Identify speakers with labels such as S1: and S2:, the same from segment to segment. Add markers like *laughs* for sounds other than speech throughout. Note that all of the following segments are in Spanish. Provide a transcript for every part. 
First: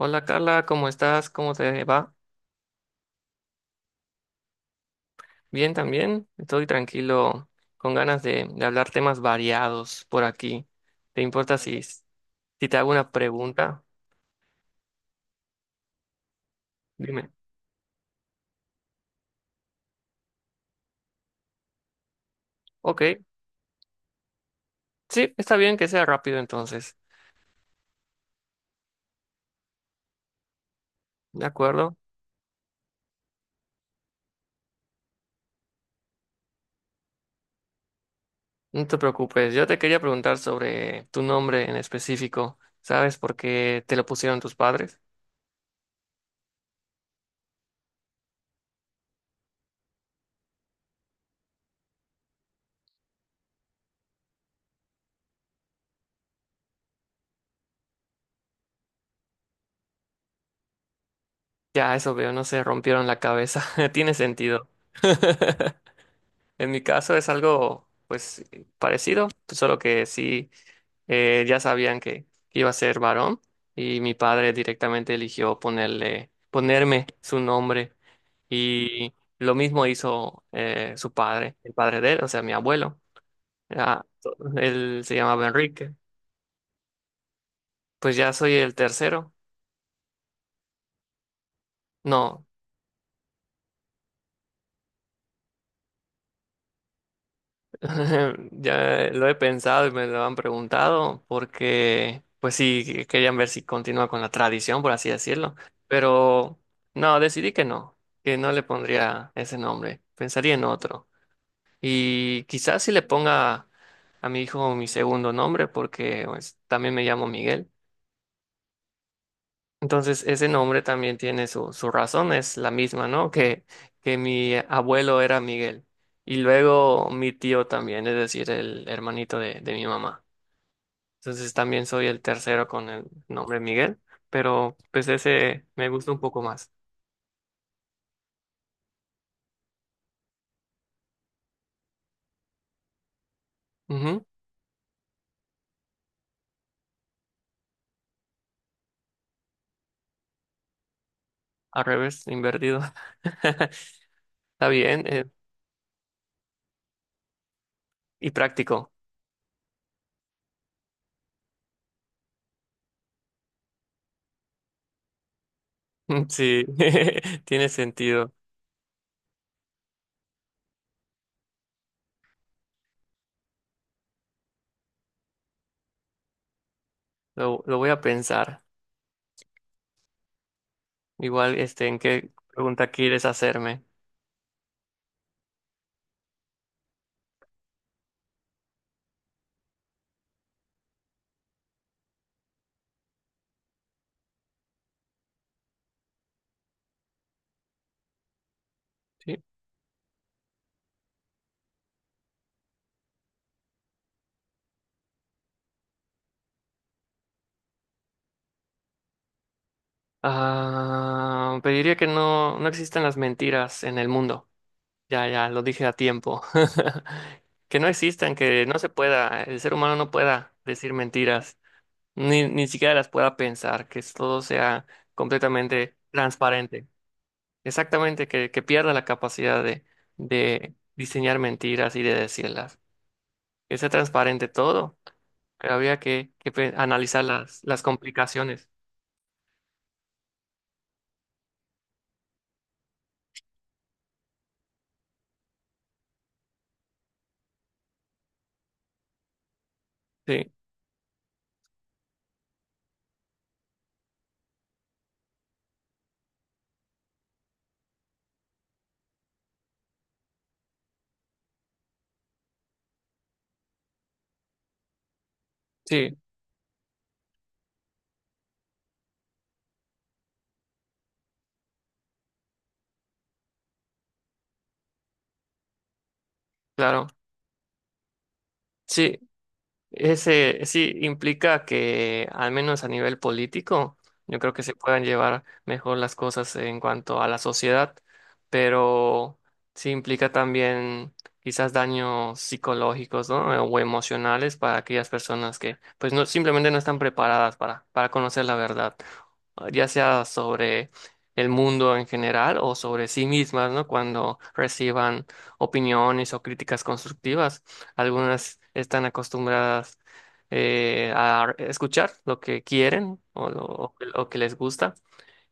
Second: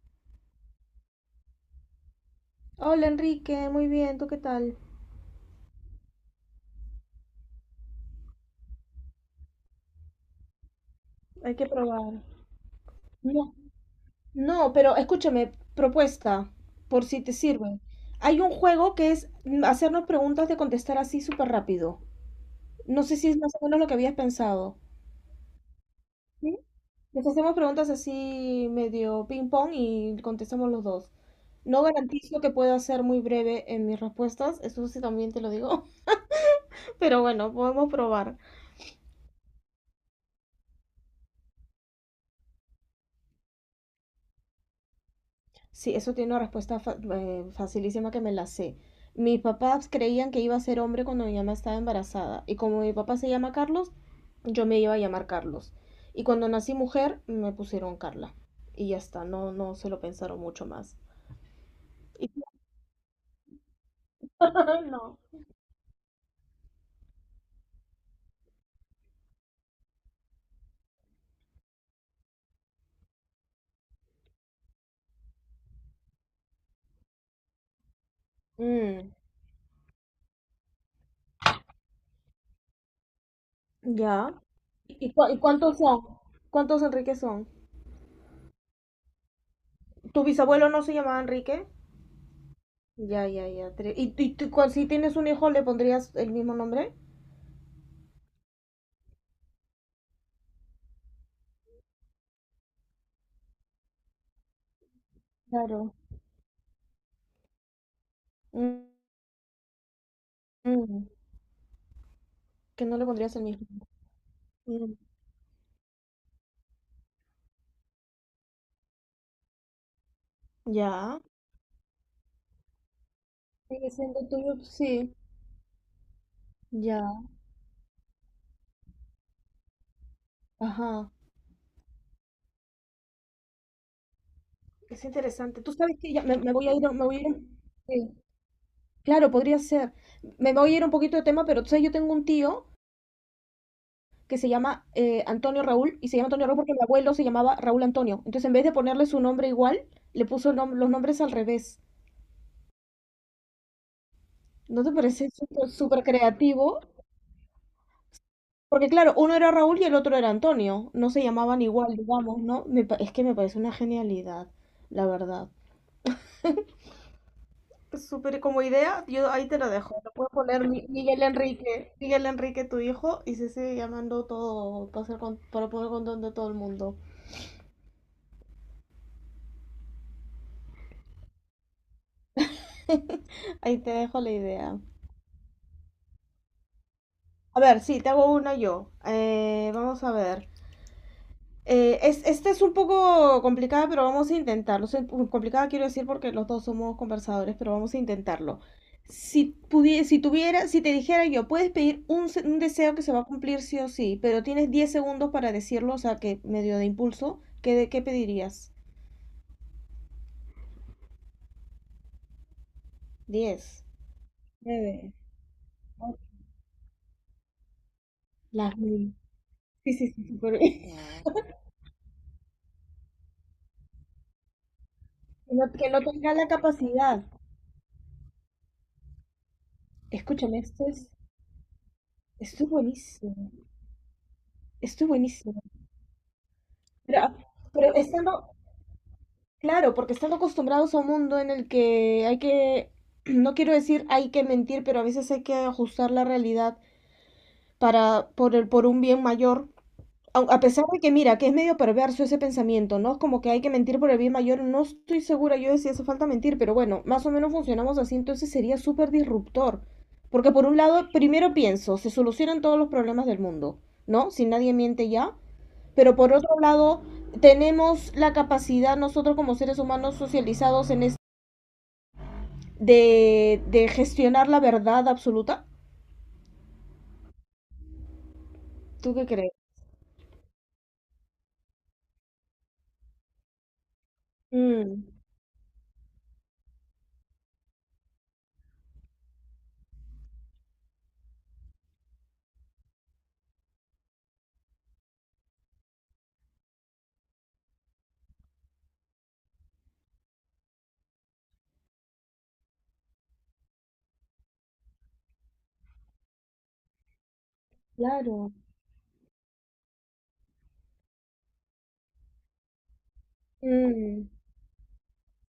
S1: Hola Carla, ¿cómo estás? ¿Cómo te va?
S2: Hola Enrique, muy bien, ¿tú qué tal?
S1: Bien también. Estoy tranquilo, con ganas de hablar temas variados por aquí. ¿Te
S2: Hay
S1: importa
S2: que
S1: si
S2: probar.
S1: te hago una
S2: No,
S1: pregunta?
S2: no, pero escúchame, propuesta, por si
S1: Dime.
S2: te sirve. Hay un juego que es hacernos preguntas de contestar así súper rápido.
S1: Ok,
S2: No sé si es más o menos lo que habías pensado.
S1: sí, está bien que sea rápido
S2: ¿Sí?
S1: entonces.
S2: Nos hacemos preguntas así medio ping pong y contestamos los dos.
S1: De
S2: No
S1: acuerdo,
S2: garantizo que pueda ser muy breve en mis respuestas, eso sí también te lo digo, *laughs* pero bueno, podemos probar.
S1: no te preocupes. Yo te quería preguntar sobre tu nombre en específico. ¿Sabes por qué te lo pusieron tus padres?
S2: Sí, eso tiene una respuesta facilísima que me la sé. Mis papás creían que iba a ser hombre cuando mi mamá estaba embarazada. Y como mi papá se llama Carlos, yo me iba a llamar Carlos. Y cuando nací mujer, me pusieron Carla. Y ya está, no, no se lo pensaron mucho más.
S1: Ya, eso
S2: Y-
S1: veo, no se rompieron la cabeza. *laughs* Tiene sentido.
S2: *laughs* No.
S1: *laughs* En mi caso es algo, pues, parecido, solo que sí. Ya sabían que iba a ser varón y mi padre directamente eligió ponerme su nombre
S2: Mm,
S1: y lo mismo hizo su padre, el padre de él, o sea, mi abuelo. Ah,
S2: ya.
S1: él
S2: ¿Y, y
S1: se
S2: cu- y
S1: llamaba
S2: cuántos
S1: Enrique.
S2: son? ¿Cuántos Enrique son?
S1: Pues ya soy el tercero.
S2: ¿Tu bisabuelo no se llamaba Enrique?
S1: No.
S2: Ya, ya, ya. ¿Y tú, si tienes un hijo, le pondrías el mismo nombre?
S1: *laughs* Ya lo he pensado y me lo han preguntado porque, pues sí, querían ver si continúa con la tradición, por así decirlo.
S2: Claro.
S1: Pero no, decidí que no le
S2: Mm,
S1: pondría ese nombre. Pensaría en otro.
S2: mm.
S1: Y quizás
S2: Que
S1: si
S2: no
S1: le
S2: le pondrías el mismo.
S1: ponga a mi hijo mi
S2: Mm.
S1: segundo nombre porque pues, también me llamo Miguel. Entonces, ese nombre también
S2: Ya.
S1: tiene su razón, es la misma, ¿no? Que,
S2: Sigue
S1: que
S2: siendo
S1: mi
S2: tuyo, sí.
S1: abuelo era Miguel y luego
S2: Ya,
S1: mi tío también, es decir, el hermanito de mi mamá.
S2: ajá.
S1: Entonces, también soy el tercero con el nombre Miguel, pero
S2: Es
S1: pues
S2: interesante.
S1: ese
S2: Tú
S1: me
S2: sabes
S1: gusta
S2: que
S1: un
S2: ya
S1: poco
S2: me voy
S1: más.
S2: a ir, me voy a ir sí. Claro, podría ser. Me voy a ir un poquito de tema, pero tú sabes, yo tengo un tío
S1: Ujú.
S2: que se llama Antonio Raúl, y se llama Antonio Raúl porque mi abuelo se llamaba Raúl Antonio. Entonces, en vez de ponerle su nombre igual, le puso los nombres al revés.
S1: Al revés, invertido. *laughs* Está
S2: ¿No te
S1: bien,
S2: parece súper súper creativo?
S1: y
S2: Porque
S1: práctico.
S2: claro, uno era Raúl y el otro era Antonio. No se llamaban igual, digamos, ¿no? Es que me parece una genialidad, la verdad.
S1: *laughs* Sí, *laughs* tiene sentido.
S2: Súper como idea, yo ahí te lo dejo. Lo puedes poner Miguel Enrique, Miguel Enrique, tu hijo, y se sigue llamando todo para, hacer para poner control de todo el mundo.
S1: Lo voy a pensar. Igual, este, ¿en qué pregunta quieres
S2: *laughs* Ahí
S1: hacerme?
S2: te dejo la idea. A ver, sí, te hago una yo. Vamos a ver. Esta es un poco complicada, pero vamos a intentarlo. Complicada quiero decir porque los dos somos conversadores, pero vamos a intentarlo.
S1: Sí.
S2: Si te dijera yo, puedes pedir un deseo que se va a cumplir sí o sí, pero tienes 10 segundos para decirlo, o sea, que medio de impulso, ¿qué, qué pedirías?
S1: Ah, te que no, no existan las
S2: 10,
S1: mentiras en el mundo.
S2: 9,
S1: Ya, ya, lo dije a tiempo. *laughs* Que no existan, que
S2: las
S1: no se
S2: mil.
S1: pueda, el ser
S2: Sí,
S1: humano no
S2: sí, sí,
S1: pueda
S2: súper bien.
S1: decir
S2: *laughs*
S1: mentiras, ni siquiera las pueda pensar, que todo sea
S2: Que
S1: completamente
S2: no tenga la
S1: transparente.
S2: capacidad.
S1: Exactamente, que pierda la capacidad de,
S2: Escúchame,
S1: de diseñar mentiras y de
S2: esto es
S1: decirlas.
S2: buenísimo.
S1: Que sea transparente todo,
S2: Esto es buenísimo.
S1: pero había que
S2: Pero,
S1: analizar las
S2: pero estando,
S1: complicaciones.
S2: claro, porque están acostumbrados a un mundo en el que hay que, *clears throat* no quiero decir hay que mentir, pero a veces hay que ajustar la realidad para, por un bien mayor.
S1: Sí,
S2: A pesar de que, mira, que es medio perverso ese pensamiento, ¿no? Como que hay que mentir por el bien mayor. No estoy segura yo de si hace falta mentir, pero bueno, más o menos funcionamos así, entonces sería súper disruptor. Porque por un lado, primero pienso, se solucionan todos los problemas del mundo, ¿no? Si nadie miente ya. Pero
S1: sí,
S2: por otro lado, tenemos la capacidad nosotros como seres humanos socializados de gestionar la verdad absoluta.
S1: claro.
S2: ¿Tú
S1: Sí.
S2: qué crees?
S1: Ese sí implica que, al menos a nivel político, yo creo que se
S2: Mm,
S1: puedan llevar mejor las cosas en cuanto a la sociedad, pero sí implica también quizás daños psicológicos, ¿no? O emocionales para aquellas personas que, pues, no, simplemente no están preparadas para conocer la verdad, ya sea sobre el mundo en general o sobre sí mismas, ¿no? Cuando reciban opiniones o críticas constructivas
S2: claro.
S1: algunas están acostumbradas a escuchar lo que quieren o, lo, o que o
S2: Mm,
S1: que les gusta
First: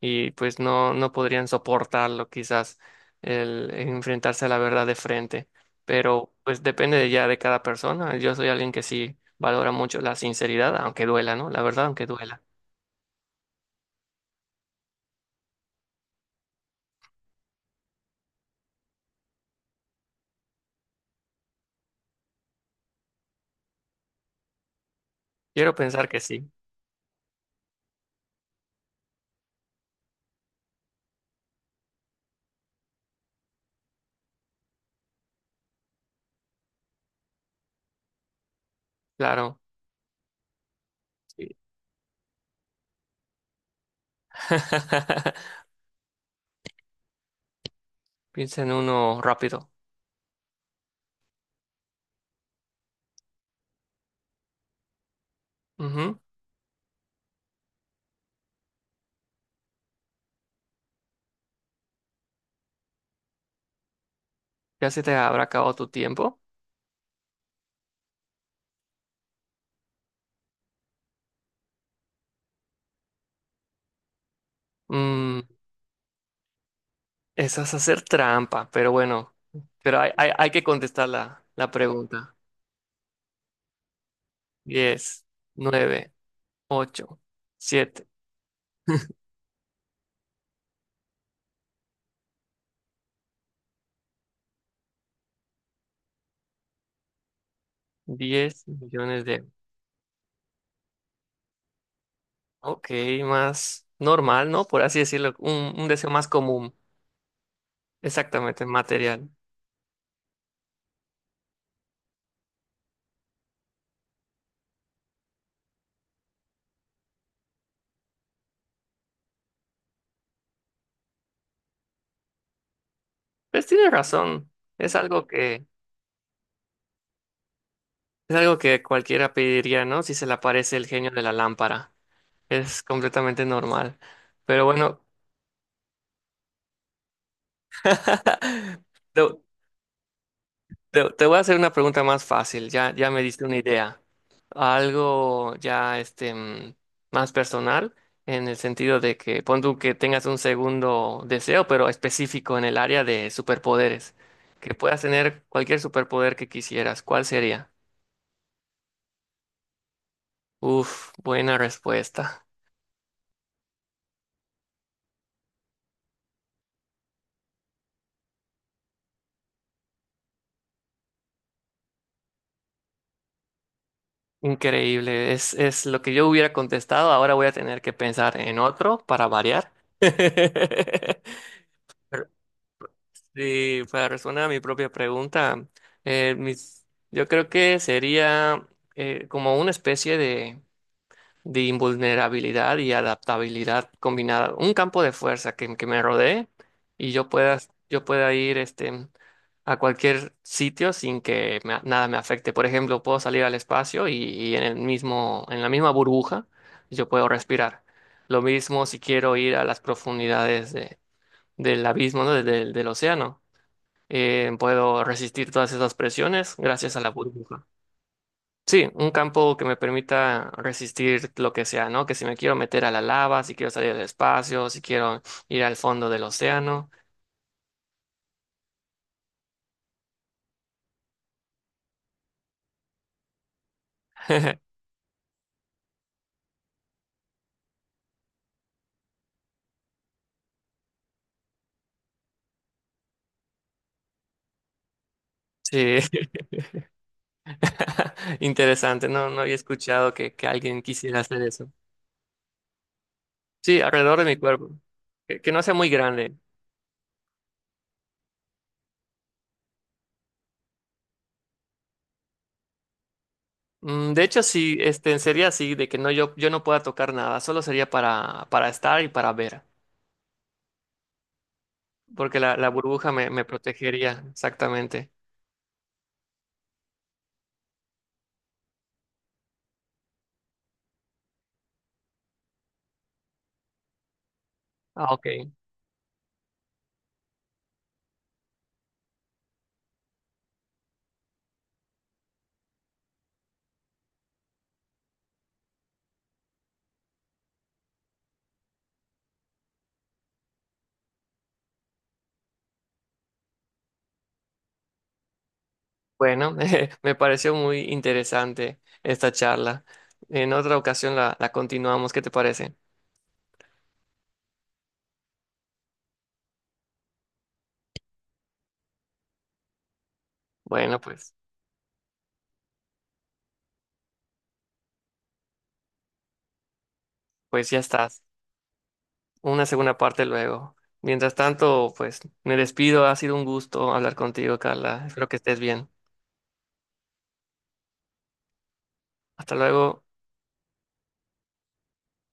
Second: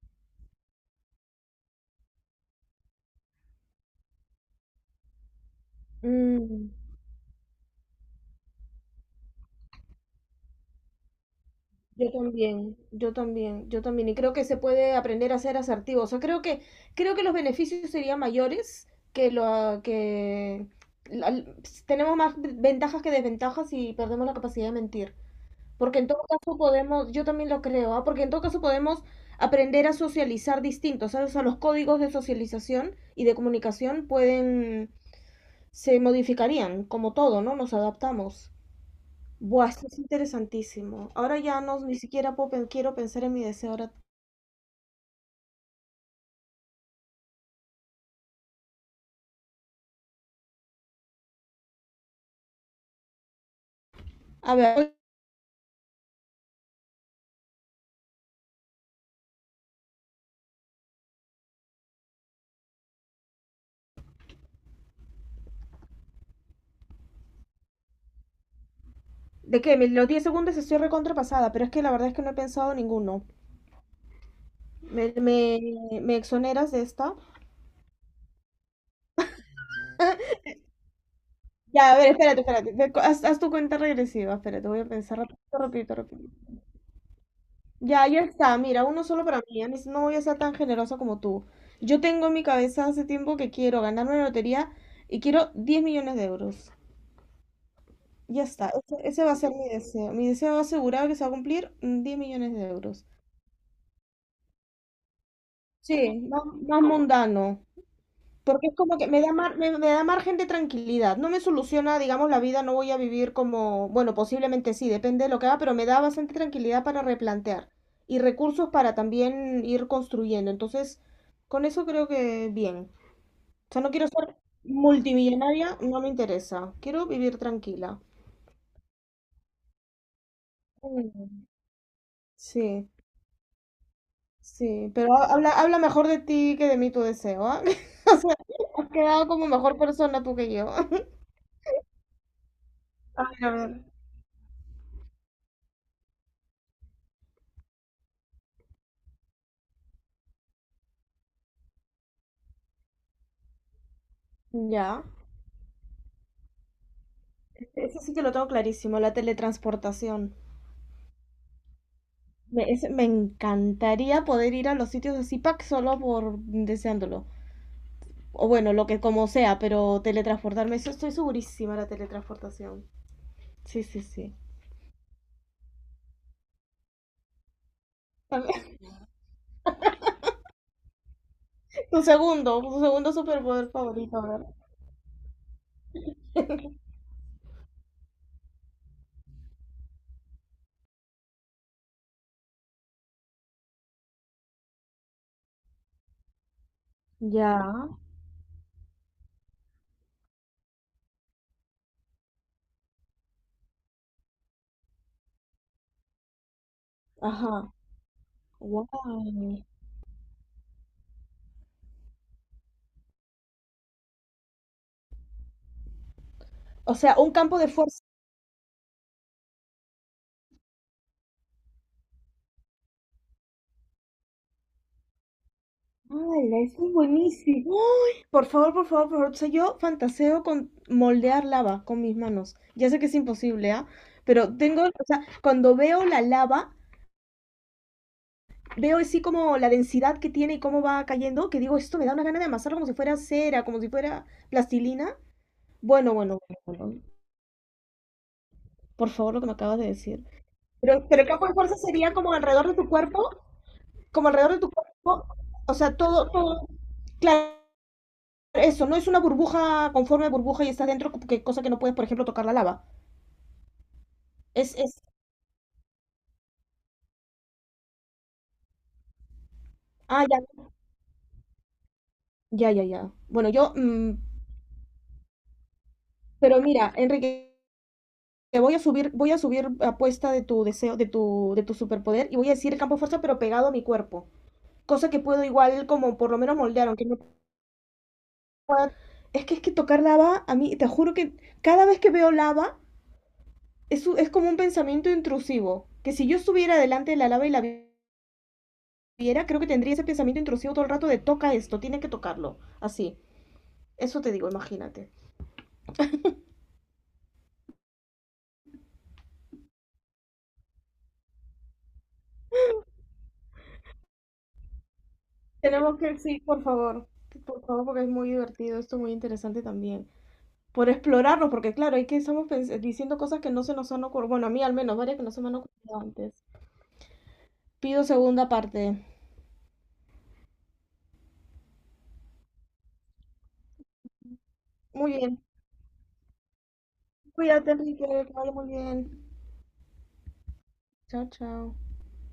S1: y pues no, no podrían soportarlo quizás el enfrentarse a la verdad de frente. Pero pues
S2: mm.
S1: depende de ya de cada persona. Yo soy alguien que sí valora mucho la sinceridad, aunque duela, ¿no? La verdad, aunque
S2: Yo
S1: duela.
S2: también, yo también, yo también. Y creo que se puede aprender a ser asertivo. O sea, creo que los beneficios serían mayores que lo que la- tenemos más ventajas que desventajas y perdemos la capacidad de mentir.
S1: Quiero
S2: Porque en
S1: pensar que
S2: todo
S1: sí,
S2: caso podemos, yo también lo creo, ¿ah? Porque en todo caso podemos aprender a socializar distintos, ¿sabes? O sea, los códigos de socialización y de comunicación pueden, se modificarían, como todo, ¿no? Nos adaptamos.
S1: claro.
S2: Buah, esto es interesantísimo. Ahora
S1: Sí.
S2: ya no, ni siquiera quiero pensar en mi deseo. Ahora,
S1: *laughs* Piensa en uno rápido.
S2: a ver,
S1: Ujú. Ya se te habrá acabado tu tiempo.
S2: ¿de qué? Los 10 segundos estoy recontrapasada, pero es que la verdad es que no he pensado ninguno. ¿Me,
S1: Mm,
S2: me, me exoneras de esta?
S1: Esa es hacer trampa, pero bueno, pero hay que contestar la
S2: Ya, a ver,
S1: pregunta.
S2: espérate. Haz tu cuenta regresiva, espérate, voy a pensar.
S1: Diez,
S2: Repito, repito,
S1: nueve,
S2: repito.
S1: ocho,
S2: Ya,
S1: siete,
S2: ya está. Mira, uno solo para mí. Ani, no, no voy a ser tan generosa como tú. Yo tengo en mi cabeza hace tiempo que quiero ganarme la lotería y quiero 10 millones de euros. Ya
S1: diez
S2: está.
S1: millones
S2: Ese va
S1: de...
S2: a ser
S1: euros.
S2: mi deseo. Mi deseo asegurado que se va a cumplir 10 millones de
S1: Ok,
S2: euros.
S1: más normal, ¿no? Por así decirlo, un deseo
S2: Sí,
S1: más
S2: más,
S1: común,
S2: más mundano.
S1: exactamente,
S2: Porque es como que me
S1: material.
S2: da, me da margen de tranquilidad. No me soluciona, digamos, la vida, no voy a vivir como, bueno, posiblemente sí, depende de lo que haga, pero me da bastante tranquilidad para replantear y recursos para también ir construyendo. Entonces, con eso creo que bien.
S1: Pues
S2: O sea,
S1: tiene
S2: no quiero ser
S1: razón, es algo que,
S2: multimillonaria, no me interesa. Quiero vivir tranquila.
S1: es algo que cualquiera pediría, ¿no? Si se le aparece el genio de la
S2: Mm.
S1: lámpara, es
S2: Sí,
S1: completamente normal. Pero
S2: sí,
S1: bueno,
S2: pero habla, habla mejor de ti que de mí tu deseo, ¿ah? *laughs* O sea,
S1: *laughs*
S2: has
S1: te
S2: quedado como mejor persona tú que yo.
S1: Te,
S2: *laughs*
S1: te voy a hacer una pregunta más fácil, ya, ya me
S2: A
S1: diste
S2: ver, a
S1: una
S2: ver.
S1: idea. Algo ya más personal, en el sentido de que pon tú que tengas un segundo deseo, pero específico en el área de superpoderes. Que puedas
S2: Ya.
S1: tener cualquier superpoder que quisieras. ¿Cuál sería?
S2: Eso sí que lo tengo clarísimo, la teletransportación.
S1: Uf, buena respuesta.
S2: Me encantaría poder ir a los sitios de Zipac solo por deseándolo. O bueno, lo que como sea, pero teletransportarme, eso estoy segurísima, la teletransportación. Sí, sí, sí.
S1: Increíble. Es lo que yo hubiera contestado. Ahora voy a tener que pensar en
S2: *laughs*
S1: otro para variar. *laughs* Pero
S2: Tu segundo superpoder
S1: Y para
S2: favorito, a ver.
S1: responder a mi propia pregunta, eh, mis-
S2: *laughs*
S1: yo creo que sería como una especie de invulnerabilidad y adaptabilidad combinada, un campo de fuerza que me rodee y yo pueda,
S2: Ya,
S1: yo pueda ir a cualquier sitio sin que nada me afecte. Por ejemplo, puedo salir al espacio y en en la misma burbuja yo puedo
S2: ajá,
S1: respirar. Lo mismo si quiero ir a
S2: guay.
S1: las profundidades del abismo, ¿no? Del océano, puedo resistir todas esas presiones
S2: O
S1: gracias a la
S2: sea, un campo
S1: burbuja.
S2: de fuerza.
S1: Sí, un campo que me permita resistir lo que sea, ¿no? Que si me quiero meter a la lava, si quiero salir del espacio, si quiero ir al fondo del
S2: ¡Hala! Eso
S1: océano.
S2: es buenísimo. Por favor, por favor, por favor. O sea, yo fantaseo con moldear lava con mis manos. Ya sé que es imposible, ¿ah? Pero
S1: *laughs*
S2: tengo, o sea, cuando veo la lava, veo así como la densidad que tiene y cómo va cayendo, que digo, esto me da una gana de amasarlo como si fuera cera, como si fuera plastilina.
S1: Sí,
S2: Bueno, bueno, bueno, bueno.
S1: *laughs* interesante,
S2: Por
S1: no,
S2: favor,
S1: no
S2: lo que me
S1: había
S2: acabas de
S1: escuchado
S2: decir.
S1: que alguien quisiera
S2: Pero el
S1: hacer
S2: campo de
S1: eso.
S2: fuerza sería como alrededor de tu cuerpo,
S1: Sí, alrededor de
S2: como
S1: mi
S2: alrededor de
S1: cuerpo,
S2: tu cuerpo,
S1: que no sea
S2: o
S1: muy
S2: sea, todo,
S1: grande.
S2: todo. Claro, eso, no es una burbuja con forma de burbuja y estás dentro, que cosa que no puedes, por ejemplo, tocar la lava.
S1: De hecho,
S2: Es,
S1: sí,
S2: es,
S1: sería así, de que no, yo no pueda tocar nada, solo sería para estar y para ver.
S2: ya,
S1: Porque la
S2: ya, ya, ya.
S1: burbuja me
S2: Bueno, yo,
S1: protegería, exactamente.
S2: pero mira, Enrique, te voy a subir apuesta de tu deseo, de tu superpoder y voy a decir el campo de fuerza, pero pegado a mi cuerpo. Cosa
S1: Ah,
S2: que
S1: ok.
S2: puedo igual, como por lo menos moldear, aunque no pueda. Es que tocar lava, a mí, te juro que cada vez que veo lava, es como un pensamiento intrusivo. Que si yo estuviera delante de la lava y viera, creo que tendría ese pensamiento intrusivo todo el rato de toca esto, tiene que tocarlo. Así. Eso te digo, imagínate.
S1: Bueno, *laughs* me pareció muy interesante esta charla. En otra ocasión la continuamos, ¿qué te parece?
S2: Tenemos que, sí, por favor, porque es muy divertido, esto es muy interesante también. Por
S1: Bueno, pues,
S2: explorarlo, porque claro, hay que diciendo cosas que no se nos han ocurrido, bueno, a mí al menos, varias que no se me han ocurrido antes.
S1: pues ya
S2: Pido
S1: estás.
S2: segunda parte.
S1: Una segunda parte luego. Mientras tanto, pues me despido. Ha sido un gusto hablar contigo, Carla.
S2: Muy
S1: Espero que
S2: bien.
S1: estés bien.
S2: Cuídate, Enrique, que vaya muy bien.
S1: Hasta luego.
S2: Chao, chao.